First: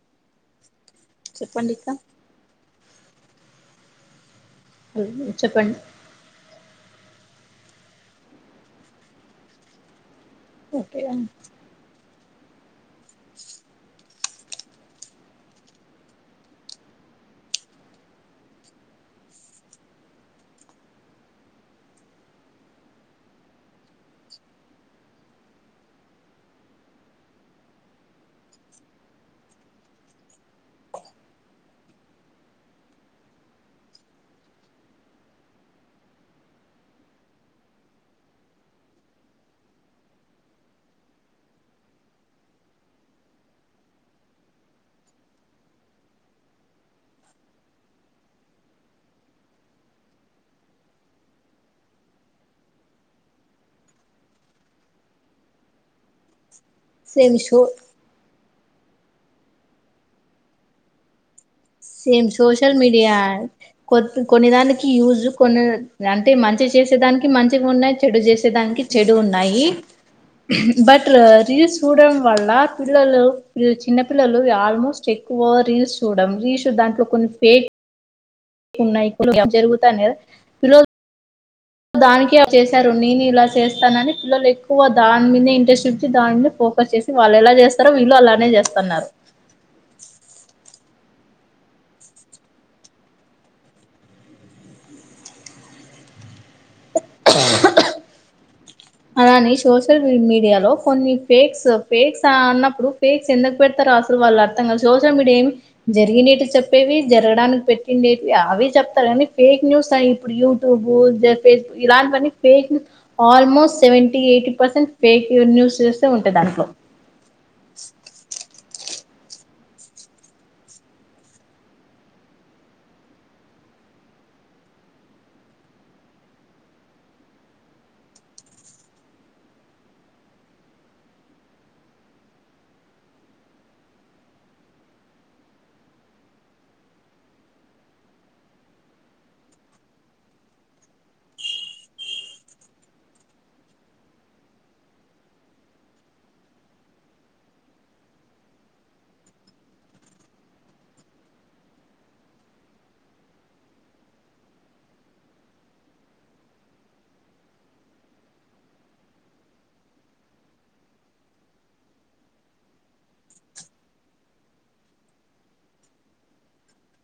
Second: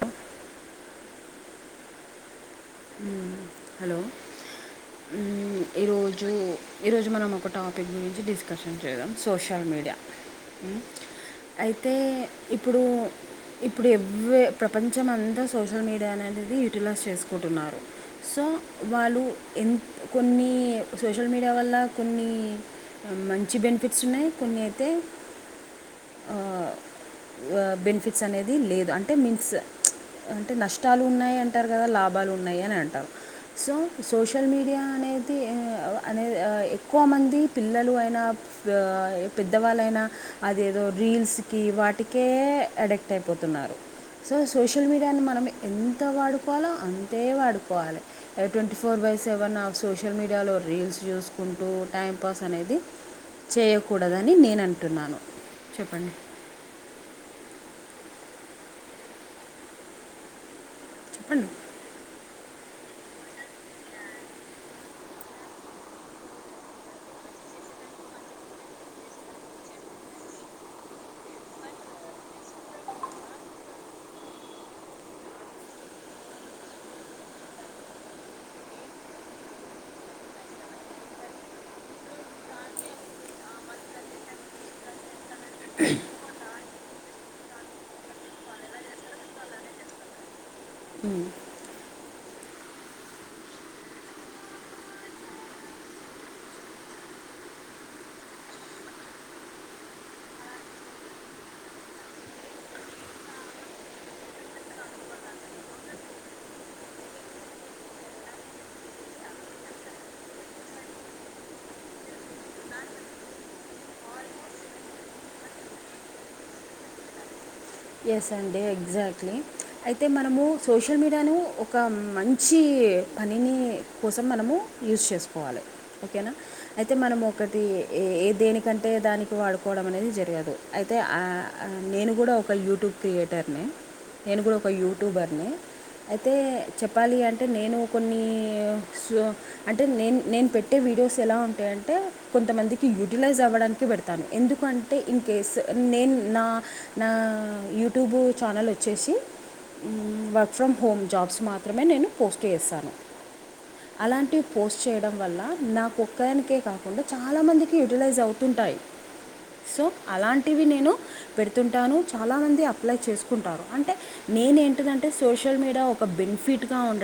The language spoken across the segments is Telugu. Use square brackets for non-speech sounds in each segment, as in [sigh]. ఆ చెప్పండి ఇకా ఉమ్ హలో చెప్పండి ఈరోజు ఈరోజు మనం ఒక టాపిక్ గురించి డిస్కషన్ చేద్దాం సోషల్ మీడియా ఓకే అయితే ఇప్పుడు ఇప్పుడు ఇవ్వే ప్రపంచమంతా సోషల్ మీడియా అనేది యూటిలైజ్ చేసుకుంటున్నారు సో వాళ్ళు ఎ కొన్ని సోషల్ మీడియా వల్ల కొన్ని మంచి బెనిఫిట్స్ ఉన్నాయి కొన్ని అయితే ఆ బెనిఫిట్స్ అనేది లేదు అంటే మిన్స్ అంటే నష్టాలు ఉన్నాయి అంటారు కదా లా ఉన్నాయి అని అంటారు సో సోషల్ మీడియా అనేది అనే ఎక్కువ కొంతమంది పిల్లలు అయినా పెద్దవాళ్ళైనా అదిేదో రీల్స్కి వాటికి కే అడిక్ట్ అయిపోతున్నారు సో సోషల్ మీడియాని మనం ఎంత వాడుకోవాలో అంత ే వాడుకోవాలి ట్వంటీ ఫోర్ బై సెవెన్ ఆ సోషల్ మీడియాలో రీల్స్ చూసుకుంటూ టైం పాస్ అనేది చేయకూడదని నేను అంటున్నాను చెప్పండి సేమ్ షోర్ చెప్పండి సేమ్ సోషల్ మీడియా కొ కొన్ని దానికి యూజ్ కొన్ని అంటే మంచిగ చేసేదానికి మంచిగా ఉన్నాయి చెడు చేసేదానికి నికి చెడు ఉన్నాయి బట్ రీల్స్ చూడడం వల్ల పిల్లలు చిన్న పిల్లలు ఆల్మోస్ట్ ఎక్కువ రీల్స్ చూడం రీల్స్ దాంట్లో కొన్ని ఫేక్ న్నాయి జరుగుతుంది. కదా విలో దానికి చేశారు నేను ఇలా చేస్తానని పిల్లలు ఎక్కువ దాని మీదె ఇంట్రెస్ట్ చూపించి దానిమీ పో కస్ చేసి వాళ్ళు ఎలా చేస్తారో వీళ్ళు అలానే చేస్తున్నారు ఉమ్ అలాని సోషల్ మీడియాలో కొన్ని ఫేక్స్ ఫేక్స్ అన్నప్పుడు ఫేక్స్ ఎందుకు పెడతారు అసలు వాళ్ళు అర్థం కాదు సోషల్ మీడియా ఏమి జరిగినేట్రివి చెప్పేవి జరగడానికి పెట్టిండేటివి అవి చెప్ప ఫేక్ న్యూస్ ఇప్పుడు యూట్యూబ్ ఫేస్బుక్ ఇలా fake news almost seventy eighty percent fake newses ఉంటాయి దాంట్లో ఎస్ అండి ఎగ్జాక్ట్ లీ అయితె మనమ సోషల్ మీడియాను ఒక మంచి పనిని కోస మన యూస్ చేసుకోవాలి ఓకేనా అయితే మనం ఒకటి దేనికంటే దా వాడుకోవడం అనేది జరిగదు అయితే అ ఆ నేను కూడ ఒక యూట్యూబ్ క్రియేటర్ని నేను కూడ ఒక యూట్యూబర్ని అయితే చెప్పాలి అంటే నేను కొన్ని అంటే నే నేను పెట్టే వి వీడియోస్ ఎలా ఉంటాయంటే కొంతమందికి యూటిలైజ్ అవ్వడానికి పెడతాను ఎందుకంటే ఇన్ కేస్ నేను నా నా యూట్యూబు ఛానల్ వచ్చేసి వర్క్ ఫ్రమ్ హోమ్ జాబ్స్ మాత్రమే నేను పోస్ట్ చేస్తాను అలాంటివి పోస్ట్ చేయడం వల్ల నాక్ ఒక్కదానికే కాకుండ చాలా మందికి యూటిలైజ్ అవుతు ఉంటాయి, సో అలాంటివి నేను పెడుతుంటాను, చాలామంది అప్లై చేసుకుంటారు, అంటే నేను ఏంటిదంటే సోషల్ మీడియా ఒక బెనిఫిట్గా ఉండ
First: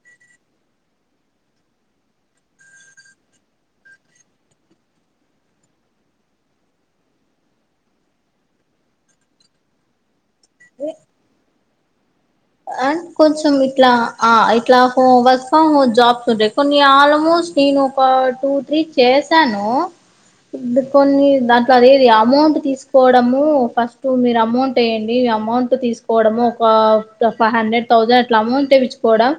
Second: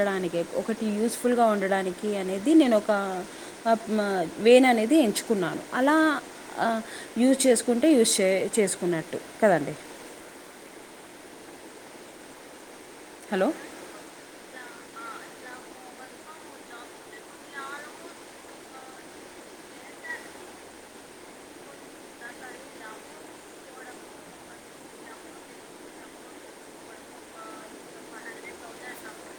ఒకటి యూస్ ఫుల్ గా ఉండడానికి అనేది నేనుఒక వెన్ అనేది, ఎంచుకున్నాను అలా యూస్ చేస్కుంటూ యూస్ చేసుకున్నటు, కదండి అం హలో కొంచం ఇట్లా ఆయి ఇట్లా వర్క్ ఫ్రొం హోమ్ జాబ్స్ ఉంటాయి, కొన్ని ఆల్మోస్ట్ నేను ఒక టూ త్రీ చేసాను, ను ఇది కొన్ని దాంట్లో అదేది అమౌంట్ తీసుకోవడము, ఫస్ట్ మీరు అమౌంట్ ఎయండి, అమౌంట్ తీసుకోవడం ఒక ఫైవ్ హండ్రెడ్ తౌసండ్ అట్లా అమౌంట్ తెచ్చుకోవడం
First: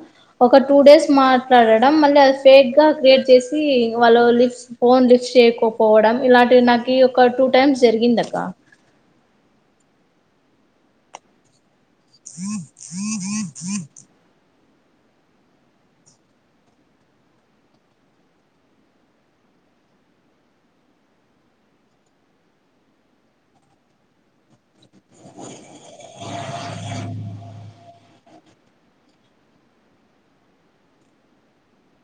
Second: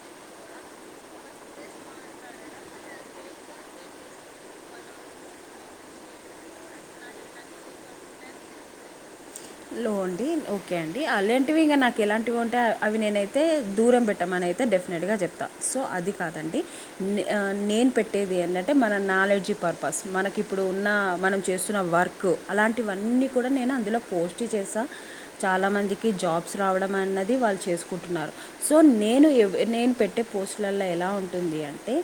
ఒక టూ డేస్ మాట్లాడడం, మళ్ళీ అది ఫేక్ గా క్రియేట్ చేసి వాళ్ళు లిఫ్ట్ ఫోన్ లిఫ్ట్ చేయకపోవడం ఇలాంటి నాకు ఒక టూ టైమ్స్ జరిగింది, అక్క లో అండి ఓకే అండి అలాంటివి ఇంగా నాక్ ఎలాంటివింటే అవి నేనైతే దూరం పెట్టామని అయితే డెఫ అట్గా చెప్తా సో అది కాదండి నేను పెట్టేది, ఎదన్నంటే మన నాలెడ్జీ పర్పస్ మనకి ఇప్పుడు ఉన్న మనం చేస్తున్న వర్క్ అలాంటివన్నీ కూడా నేను అందులో పోస్ చేస్తా చాలా మందికి జాబ్స్ రావడం, అన్నది వాళ్ళు చేసుకుంటున్నారు, సో నేను నే పెట్టే పోస్ట్ల ఎలా ఉంటుంది అంటే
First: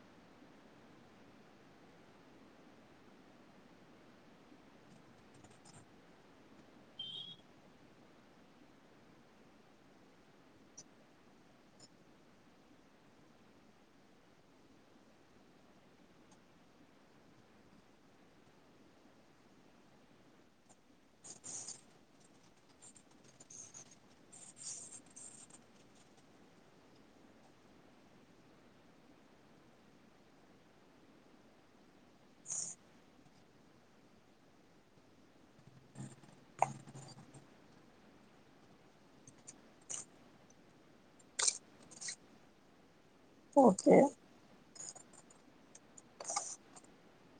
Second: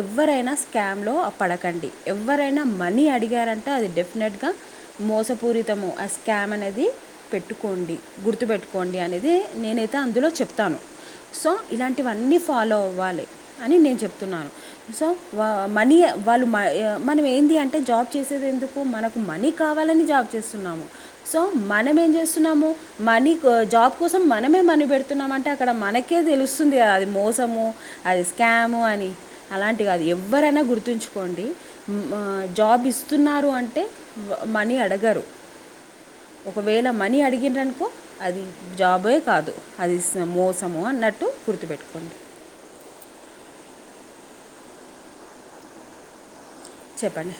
ఎవరైనా స్కాంలో పడక్ కండి ఎవరైనా మనీ అడిగారంటే అది డెఫినెట్గా మోసపూరితము అస్ క్యామ్ అనేది పెట్టుకోండి గుర్తుపెట్టుకోండి, అనేది నేనైతే అందులో చెప్తాను, సో ఇలాంటివన్నీ ఫాలో అవ్వాలి, అని నేను చెప్తున్నాను సో మనీ వాళ్ళు మనం ఏంది అంటే జాబ్ చేసేది ఎందుకు మనకు మనీ కావాలని జాబ్ చేస్తున్నాము, సో మనం ఏమి చేస్తున్నాము మనీ జాబ్ కోసం మనమే మనీ పెడుతున్నాం, అంటే అక్కడ మనకే తెలుస్తుంది గదా అది మోసము అది స్కాము అని అలాంటివి అది ఎవరైనా గుర్తుంచుకో కొండి జాబ్ ఇస్తున్నారు, అంటే మనీ అడగరు [inaudible] ఒకవేళ మనీ అడిగిరనుకో, అది జాబే కాదు అది మోసము అన్న న్నట్టు గుర్తుపెట్టుకోండి ఓకే చెప్పండి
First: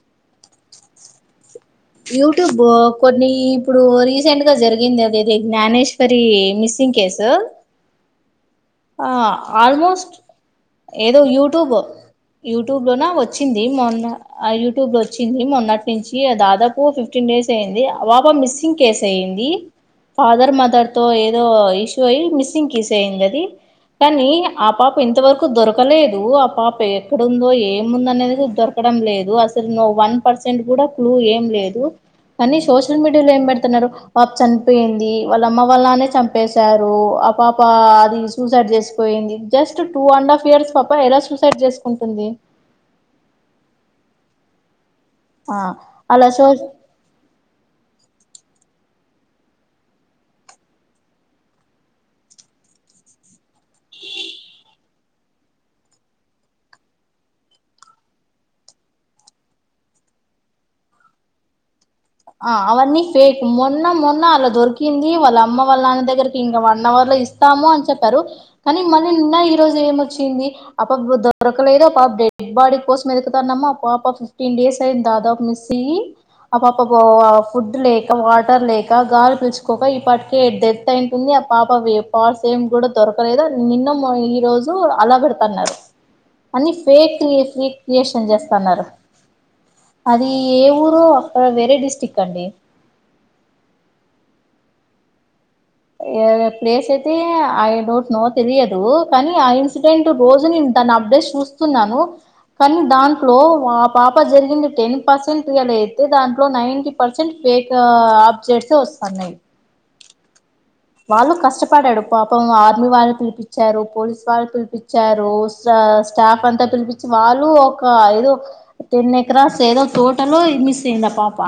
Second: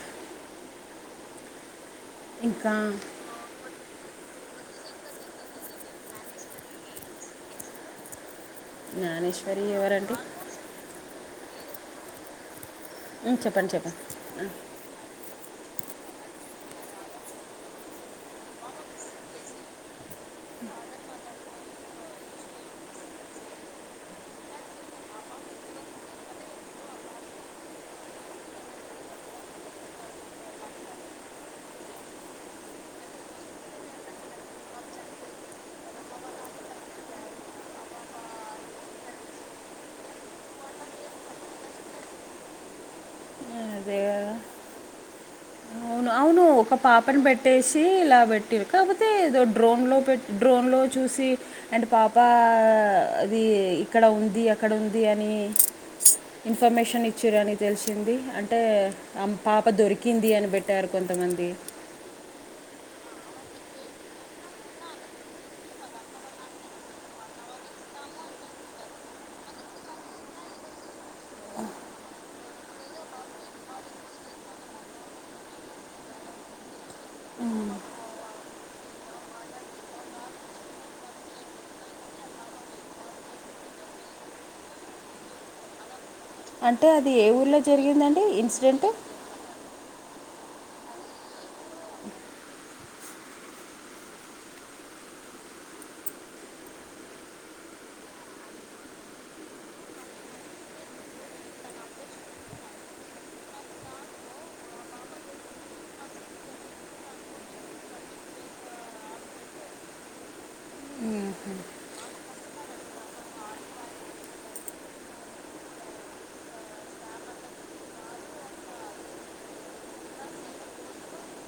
యూట్యూబ్ ఇంకా కొన్ని ఇప్పుడు రీసెంట్ గా జరిగి ది జ్ఞానేేశ్వరి మిస్సింగ్ కేసు ఆ జ్ఞానేశ్వరి ఆల్మోస్ట్ ఎవరండి ఏదో యూట్యూబ్ యు యూట్యూబ్ లో ఉమ్, వచ్చింది, చెప్పండి చెప్పండి మొన్న యూట్యూబ్ లో వచ్చింది, మొన్నటి నుంచి దాదాపు ఫిఫ్టీన్ డేస్ అయింది, పాప మిస్సింగ్ కేస్ అయింది, ఫాదర్ మదర్ తో ఏ ఏదో ఇష్యూ అయ్యి మిస్సింగ్ కేసు అయింది అది కానీ ఆ పాప ఇంతవరకు దొరకలేదు, ఆ పాప ఎక్కడుందో ఏముందో అనేది దొరక, దోరకడం లేదు అసలు ను్ వన్ పర్సెంట్ కూడా క్లూ ఏం లేదు, కానీ సోషల్ మీడియాలో ఏం పెడుతున్నారు, పా ప చనిపోయింది, వాళ్ళ అమ్మ వాళ్ళనాన్న నే చంపేశారు, అ పాప అది సూసైడ్ చేసిపోయింది, just two and half years పాప ఎలా సూసైడ్ చేసుకుంటుంది, అదే కదా ఆ అలా సో నువ్వు ఒక పాపను పెట్టేసి ఇలా పెట్ కాకపోతే ఏదో డ్రోన్లో పెట్ డ్రోన్లో చూసి అండ్ పాప ఇది ఇక్కడ ఉంది, అక్కడ ఉంది అని ఇన్ఫర్మేషన్ ఇచ్చిరని తెలిసింది, అంటే ఆ పాప దొరికింది అని పెట్టారు, కొంతమంది ఆ అవన్నీ ఫేక్ మొన్న మొన్న అలా దొరికింది, వాళ్ళ అమ్మ వాళ్ళ నాన్న దగ్గరికి ఇంగా వన్ అవర్ లో ఇస్తాము అని చెప్పారు, కానీ మళ్ళి నిన్న ఈ రోజు ఏమొచ్చింది అపాప దొరకలేదు, ఆ పాప డెడ్ బాడి కోసం ఎతుకుతానము, ఆ పాప ఫిఫటీన్ డేస్ అయింది, దాదాపు మిస్ అయి పాప ఫుడ్ లేక వాటర్ లేక గాలి పిలుచుకోక ఇప్పటికే డెత్ అయింటుంది ఆ పాప వ పార్స్ ఏం గూడా దొరకలేదు నిన్న ఈ రోజు అలా పెడతున్నారు అని అంటే అది ఫేక్ ఏ న్యూస్ ఊర్లో ఫేక్ న్యూస్ జరిగిందండి అని చేస్తన్నారు ఇన్సిడెంట్ అది ఏ ఊరో అక్కడ వేరే డిస్టి్రిక్ అండి ప్లేస్ అయితే ఐ డోంట్ నో తెలియదు కానీ ఆ ఇన్సిడెంట్ రోజు నీను దాని అప్డేట్ చూస్తున్నాను కానీ దాంట్లో ఆ పాప జరిగింది టెన్ పర్సెంట్ రియల్ అయితే దాంట్లో నైన్టీ పర్సెంట్ ఫెక్ ఆబ్జెట్స్ వస్తన్నాయ్ వాళ్ళు కష్టపడ్డడు పాపం ఆర్మీ వాళ్ళని పిలిపించారు పోలీసు వాళ్ళు పిలిపించారు స్టాఫ్ అంతా పిలిపించి వాళ్ళు ఒక ఏదో టెన్ ఎక్రాస్ ఏదో తోటనో చిన్న పాప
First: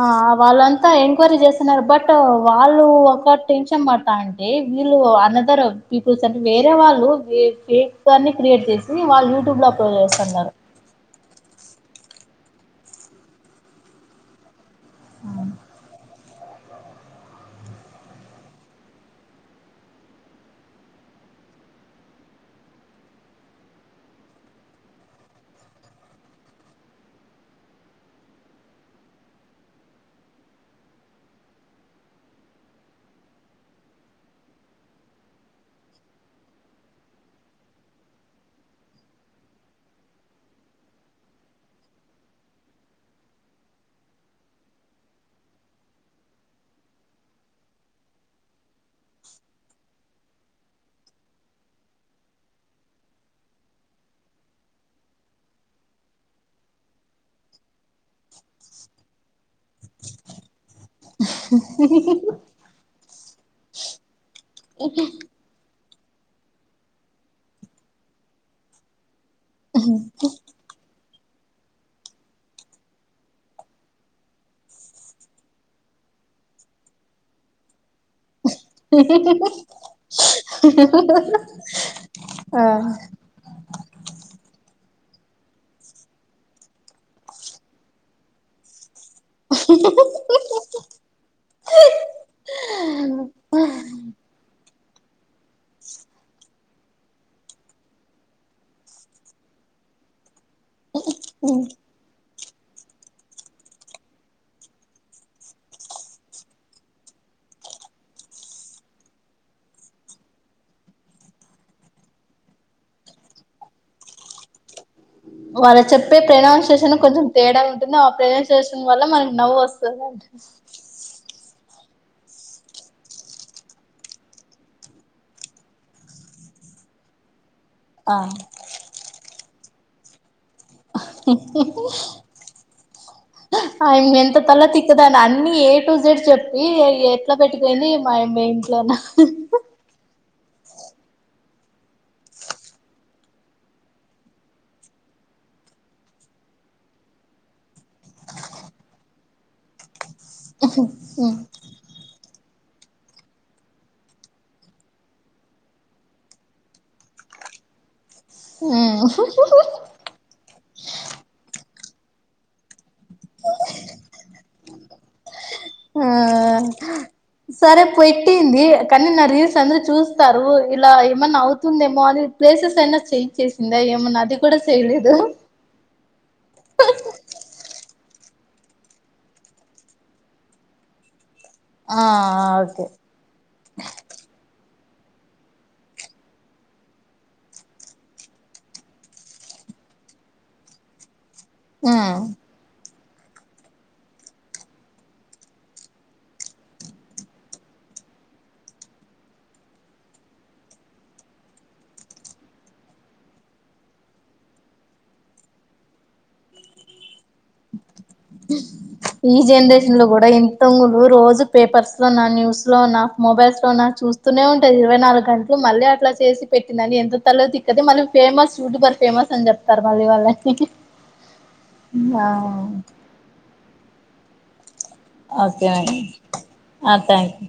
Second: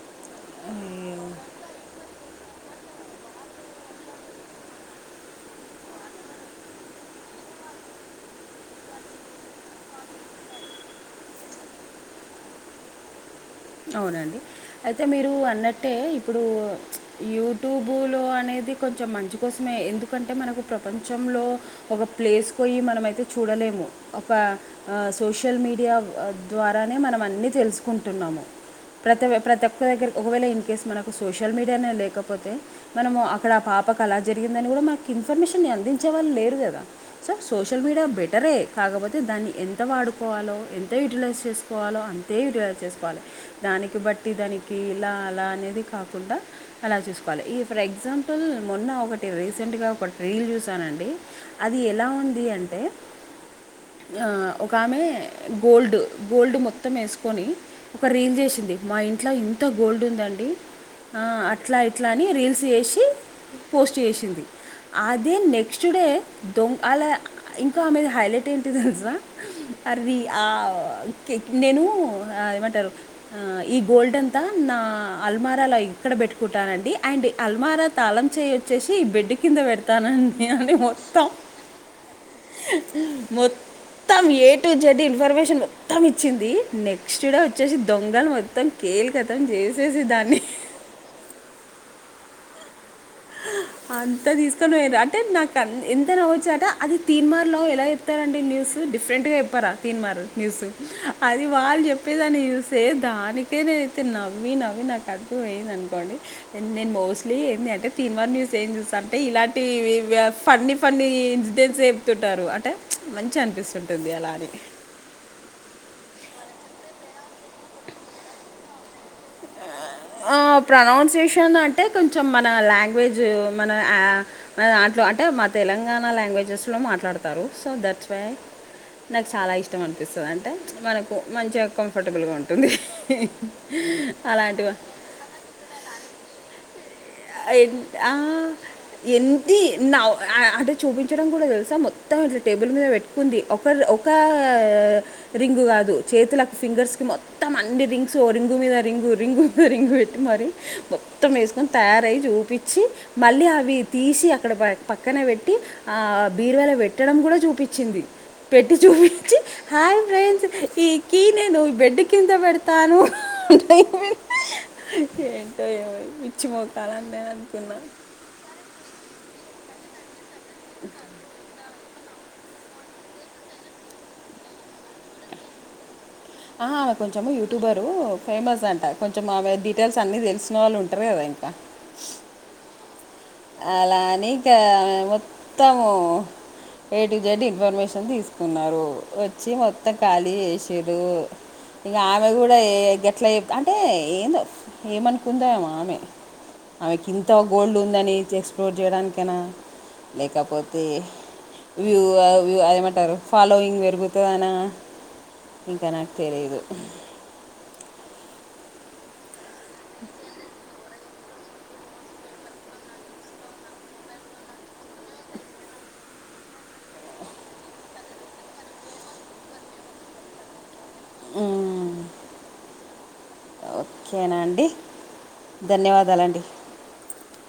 ఆ వాళ్ళంతా ఎంక్వైరీ చేస్తున్నారు బట్ ట్ వాళ్ళు ఒక టెన్షన్ బడుతంటే వీళ్ళు అనదర్ పీపుల్స్ అంటే వేరే వాళ్ళు లు ఈ ఫేక్ న్యూస్ క్రియేట్ చేసి వాళ్ళు యూట్యూబ్ లో అప్లో చేస్తన్నారు అవునండి అయితే మీరు అన్నట్టే ఇప్పుడు యూట్యూబులో అనేది కొంచెం మంచి కోసమే ఎందుకంటే మనకు ప్రపంచం లో ఒక ప్లేస్ పోయి మనైతే చూడలేము ఒక సోషల్ మీడియా ద్వారానే మనం అన్నీ తెలుసుకుంటున్నాము ప్రతి ప్రతి ఒక్క దగ్గర ఒకవేళ ఇన్ కేస్ మనకు సోషల్ మీడియానే లేకపోతే మనము అక్కడ పాపకు అలా జరిగిందని కూడా మాకు ఇన్ఫర్మేషన్ అందించే వాళ్ళు లేదు కదా సో సోషల్ మీడియా బెటరే కాపోతే దన్ని ఎంత వాడుకోవాలో ఎంత యుటిలైస్ చేసుకోవాలో అంతే యుటిలైస్ చేసుకోవాలి దానికి బట్టి దానికి ఇలా అలా అనేది కాకుండా అలా చూసుకోవాలి ఈ ఫర్ ఎగ్జాంపుల్ నే మొన్న ఒకటి రీసెంట్గా ఒకటి రీల్ చూసానండి అది ఎలా ఉంది అంటే ఆ ఒక ఆమె గోల్డ్ గోల్డ్ మొత్తం వేసుకొని ఒక రీల్ చేస్ వచ్చింది మా ఇంట్ల ఇంత గోల్డ్ ఉందండి అట్లా ఇట్లా అని రీల్స్ చేసి పోస్ట్ చేసింది అదే నెక్స్ స్ట్ డే దో అలా ఇంకా ఆమేది హైలైట్ ఏంటిది తెలుసా అర్రి ఆ క్ నేను ఏమంటారు ఈ గోల్డ్ అంతా నా అల్మారాల ఇక్కడ పెట్టుకుంటానండి అండ్ అల్మారా తాళం చెయ్ వచ్చేసి ఈ బిడ్ కింద పెడుతానండి అని మొత్తం ఆ మొత్తం ఏ టు జడ్ ఇన్ఫర్మేషన్ మొత్తం ఇచ్చింది నెక్స్ట్ వచ్చేసి దొంగలు మొత్తం కేల్ కతం చేసేసి దాన్ని అంతా తీసుకొని పోఇర్రు అంటే నాకు ఎంత అవ్వచ్చట అది తీన్మార్లో ఎలా చెప్తారంటే న్యూస్ డిఫరెంట్ గా చెప్పారా తీన్మార్ న్ూస్ అది వాళ్ళు చెప్పేదాని న్యూసే దానికే నేనైతే నవ్వి నవ్వి నాకు పోఇందనుకొండి నేను మోస్ట్లీ ఏందీ అంటే తిన్మర్ న్యూస్ ఏం చూస్త అంటే ఇలాంటి ఫన్నీ ఫన్నీ ఇన్సిడెంట్స్ చెప్తుంటారు అంటే మంచిగనిపిస్తుంటుంది అలా అని వాళ్ళు చెప్పే ప్రనౌన్సియేషన్ కొంచెం తేడా ఉంటుంది ఆ ప్రనౌన్సియేషన్ వల్ల మనకి నవ్వొస్ ఆ ప్రనౌన్సేషన్ గాన అంటే కొంచెం మన లాంగ్వేజ్ మనఆ అట్లో అంటే మా తెలంగాణ లాంగ్వే వాంగ్వేజెస్లో మాట్లాడుతారు సో దట్స్ ఆ వై నాకు చాలా ఇష్టం అనిపిస్తది అంటే మనకు మంచిగా కంఫర్టబుల్గా ఉంటుంది ఆ ఎంత తల అలాంటివి తిక్కదాన్ని అన్నిీ ఏ టు జెడ్ చెప్పి ఎట్లా ఎన్- పెట్టుపోయింది ఆ, మా మీ ఇంట్లోనా అటు చూపించడం కూడా తెలుసా మొత్తం ఇట్లా టేబుల్ మీద పెట్టుకుంది ఒకరు ఒక రింగు కాదు చేతులకు ఫింగర్స్ కి మొత్తం అన్నీ రింగ్సు ఓ రింగు మీద రింగు రింగు మీద రింగు పెట్ట్ మరి మొత్తం ఏసుకొన్ తయారయ్యి చూపిచ్చి మళ్ళీ అవి తీసి అడన పక్కన పెట్టి ఆ బీరువా లో పెట్టడం కూడా చూపిచ్చింది పెట్టి చూపించి హాయ్ ఫ్రెండ్స్ ఈ కీ నేను బెడ్డు కింద పెడతాను ఏంటో ఏమో ఆ పిచ్చి మొకాలన్ సరే పొయ్ టింది కానీ నా రీల్స్ అందరూ చూస్తారు ఇలా ఏమన్నా అవు స్తుందేమో అని ప్లేసెస్ అన్నా చేంజ్ చేసిందా ఏమన్నా అది కూడా చేయలేదు టు ఫేమస్ అంట కొంచెం ఆమె డీటెయిల్స్ అన్నీ తెలిసిన వాళ్ళు ఉంటారు గదా ఆ ఆ ఓకే అలా అని ఇక మొత్తము ఏ టు జెడ్ ఇన్ఫర్మేషన్ తీసుకున్నారు వచ్చి మొత్తం ఖాళీ చేషిర్రు ఇగ ఆమె కూడా ఏ ఇగ ట్లైక్ అంటే ఏందో ఏమనుకుందో ఆమె ఆమెకి ఇంత గోల్డ్ ఉందని ఇచ్ ఎక్స్ప్లోర్ చేయడానికైనా లేకపోతే వ్యూ ఆ వ్యూ అదేమంటారు ఫాలోయింగ్ పెరుగుతది అనా ఇంకా నాకు తెలీదు ఈ జనరేషన్ లో కూడా ఇంతో ఊ రోజూ పేపర్స్ లోనా న్యూస్ లోనా మొబైల్స్ లోనా చూస్తూనే ఉంటాది ఇరవై నాలుగు గంటలూ మళ్ళీ అట్ల చేసి పెట్టిందండి ఎంత తల తిక్కది మళ్ళి ఫేమస్ యూట్యూబర్ ఫేమస్ అని చెప్తారు మళ్ళీ వాళ్లే మ్మ్. కేనా అండి ఓకే ధన్యవాదాలండి [inaudible] ఆ థ్యాంక్ యూ